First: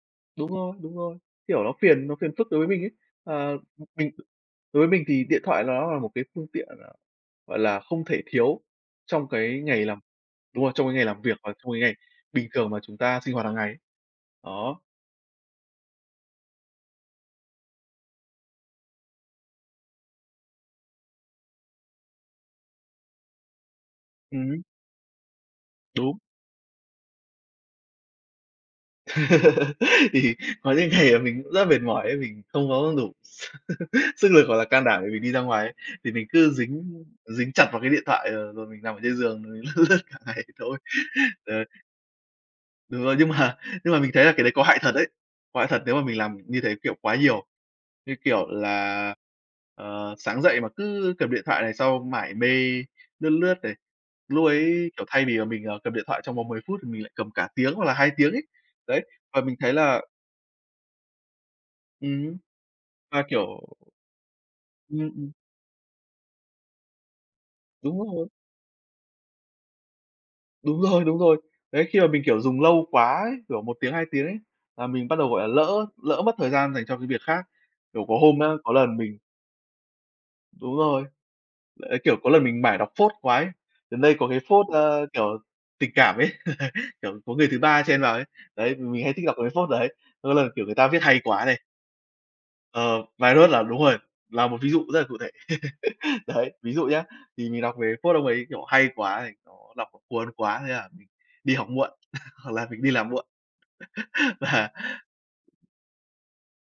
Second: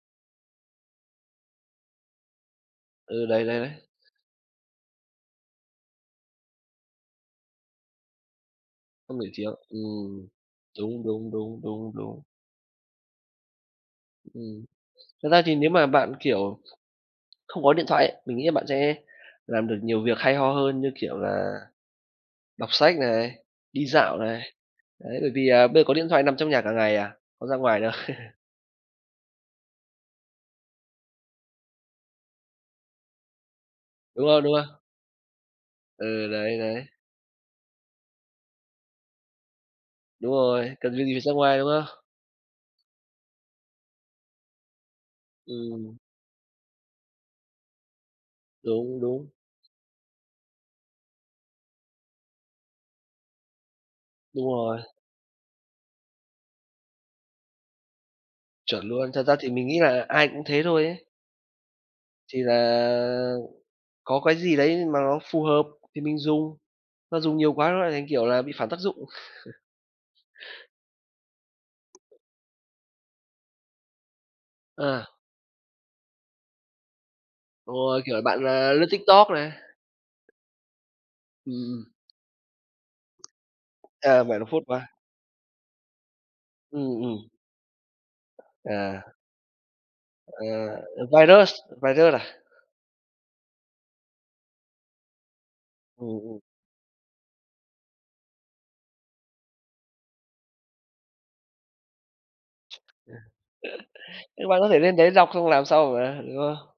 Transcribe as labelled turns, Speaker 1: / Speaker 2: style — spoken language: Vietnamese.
Speaker 1: Đúng rồi, đúng rồi. Kiểu, nó phiền nó phiền phức đối với mình ấy.
Speaker 2: Ừ, đấy,
Speaker 1: Ờ,
Speaker 2: đấy, đấy.
Speaker 1: m mình đối với mình thì điện thoại nó là một cái phương tiện, gọi là, gọi là, không thể thiếu
Speaker 2: Không được
Speaker 1: trong
Speaker 2: chiếu.
Speaker 1: cái ngày làm
Speaker 2: Ừm,
Speaker 1: đúng rồi, trong cái
Speaker 2: đúng,
Speaker 1: ngày làm
Speaker 2: đúng,
Speaker 1: việc hoặc
Speaker 2: đúng,
Speaker 1: trong cái
Speaker 2: đúng,
Speaker 1: ngày
Speaker 2: đúng.
Speaker 1: bình thường mà chúng ta sinh hoạt hàng ngày.
Speaker 2: Ừm,
Speaker 1: Đó.
Speaker 2: thật ra thì nếu mà bạn, kiểu, không có điện thoại ấy, mình nghĩ là bạn sẽ làm được nhiều việc hay ho hơn, như kiểu là đọc sách này, đi dạo này.
Speaker 1: Ừm.
Speaker 2: Đấy, bởi vì là bây có điện
Speaker 1: Đúng.
Speaker 2: thoại nằm trong nhà cả ngày à, có ra ngoài đâu.
Speaker 1: Thì có những ngày mình cũng rất mệt mỏi ấy, mình không có đủ s
Speaker 2: Đúng
Speaker 1: sức
Speaker 2: rồi,
Speaker 1: lực
Speaker 2: đúng
Speaker 1: hoặc là
Speaker 2: ha!
Speaker 1: can đảm để mình đi ra ngoài ấy. Thì mình
Speaker 2: Ừ,
Speaker 1: cứ
Speaker 2: đấy, đấy.
Speaker 1: dính dính chặt vào cái điện thoại, ờ, rồi mình nằm trên giường lướt cả
Speaker 2: Đúng
Speaker 1: ngày
Speaker 2: rồi,
Speaker 1: thôi,
Speaker 2: cần cái gì ra ngoài,
Speaker 1: đấy.
Speaker 2: đúng không?
Speaker 1: Đúng rồi, nhưng mà nhưng mà mình thấy là cái đấy có hại thật đấy. Có hại thật
Speaker 2: Ừm.
Speaker 1: nếu mà mình làm như thế, kiểu, quá nhiều. Như kiểu
Speaker 2: Đúng,
Speaker 1: là,
Speaker 2: đúng.
Speaker 1: ờ, sáng dậy mà cứ cầm điện thoại này, sau mải mê lướt lướt này.
Speaker 2: Đúng
Speaker 1: Lúc
Speaker 2: rồi.
Speaker 1: ấy, kiểu, thay vì là mình, à, cầm điện thoại trong vòng 10 phút thì mình lại cầm cả tiếng hoặc là 2 tiếng ấy.
Speaker 2: Chuẩn
Speaker 1: Đấy,
Speaker 2: luôn. Thật ra
Speaker 1: và
Speaker 2: thì
Speaker 1: mình
Speaker 2: mình
Speaker 1: thấy
Speaker 2: nghĩ
Speaker 1: là
Speaker 2: là ai cũng thế thôi ấy.
Speaker 1: Ừm.
Speaker 2: Thì
Speaker 1: Và,
Speaker 2: là
Speaker 1: kiểu
Speaker 2: có cái gì đấy
Speaker 1: ừm,
Speaker 2: mà nó
Speaker 1: ừm.
Speaker 2: phù hợp thì mình dùng. Nó dùng nhiều quá nó lại
Speaker 1: Đúng
Speaker 2: thành, kiểu
Speaker 1: rồi.
Speaker 2: là, bị phản tác dụng.
Speaker 1: Đúng rồi, đúng rồi. Đấy, khi mà mình, kiểu, dùng lâu quá ấy, kiểu 1 tiếng, 2 tiếng ấy, là mình
Speaker 2: À.
Speaker 1: bắt đầu gọi là lỡ lỡ mất thời gian dành cho cái việc khác.
Speaker 2: Đúng rồi,
Speaker 1: Kiểu, có
Speaker 2: kiểu,
Speaker 1: hôm
Speaker 2: bạn
Speaker 1: á,
Speaker 2: là
Speaker 1: có
Speaker 2: lướt
Speaker 1: lần mình
Speaker 2: TikTok này.
Speaker 1: Đúng rồi.
Speaker 2: Ừm, ừm.
Speaker 1: Đấy, kiểu, có lần mình mải đọc phốt quá ấy gần đây
Speaker 2: À,
Speaker 1: có
Speaker 2: mà
Speaker 1: cái
Speaker 2: nó phốt
Speaker 1: phốt,
Speaker 2: quá.
Speaker 1: ơ, kiểu, tình cảm ấy,
Speaker 2: Ừm,
Speaker 1: kiểu,
Speaker 2: ừm.
Speaker 1: có người thứ ba chen vào ấy. Đấy, mình hay
Speaker 2: À.
Speaker 1: thích đọc một cái phốt đấy. Có
Speaker 2: Ờ,
Speaker 1: lần, kiểu, người ta viết hay quá
Speaker 2: ViruSs,
Speaker 1: này
Speaker 2: ViruSs à?
Speaker 1: Ờ, ViruSs là đúng rồi, là một ví dụ rất là cụ thể.
Speaker 2: Ừm, ừm.
Speaker 1: Đấy, ví dụ nhá, thì mình đọc về phốt ông ấy, kiểu, hay quá thì có đọc cuốn quá thế là đi học muộn, hoặc là mình đi làm muộn.
Speaker 2: Nhưng bạn có
Speaker 1: Và
Speaker 2: thể lên đấy đọc xong làm sau mà, đúng không?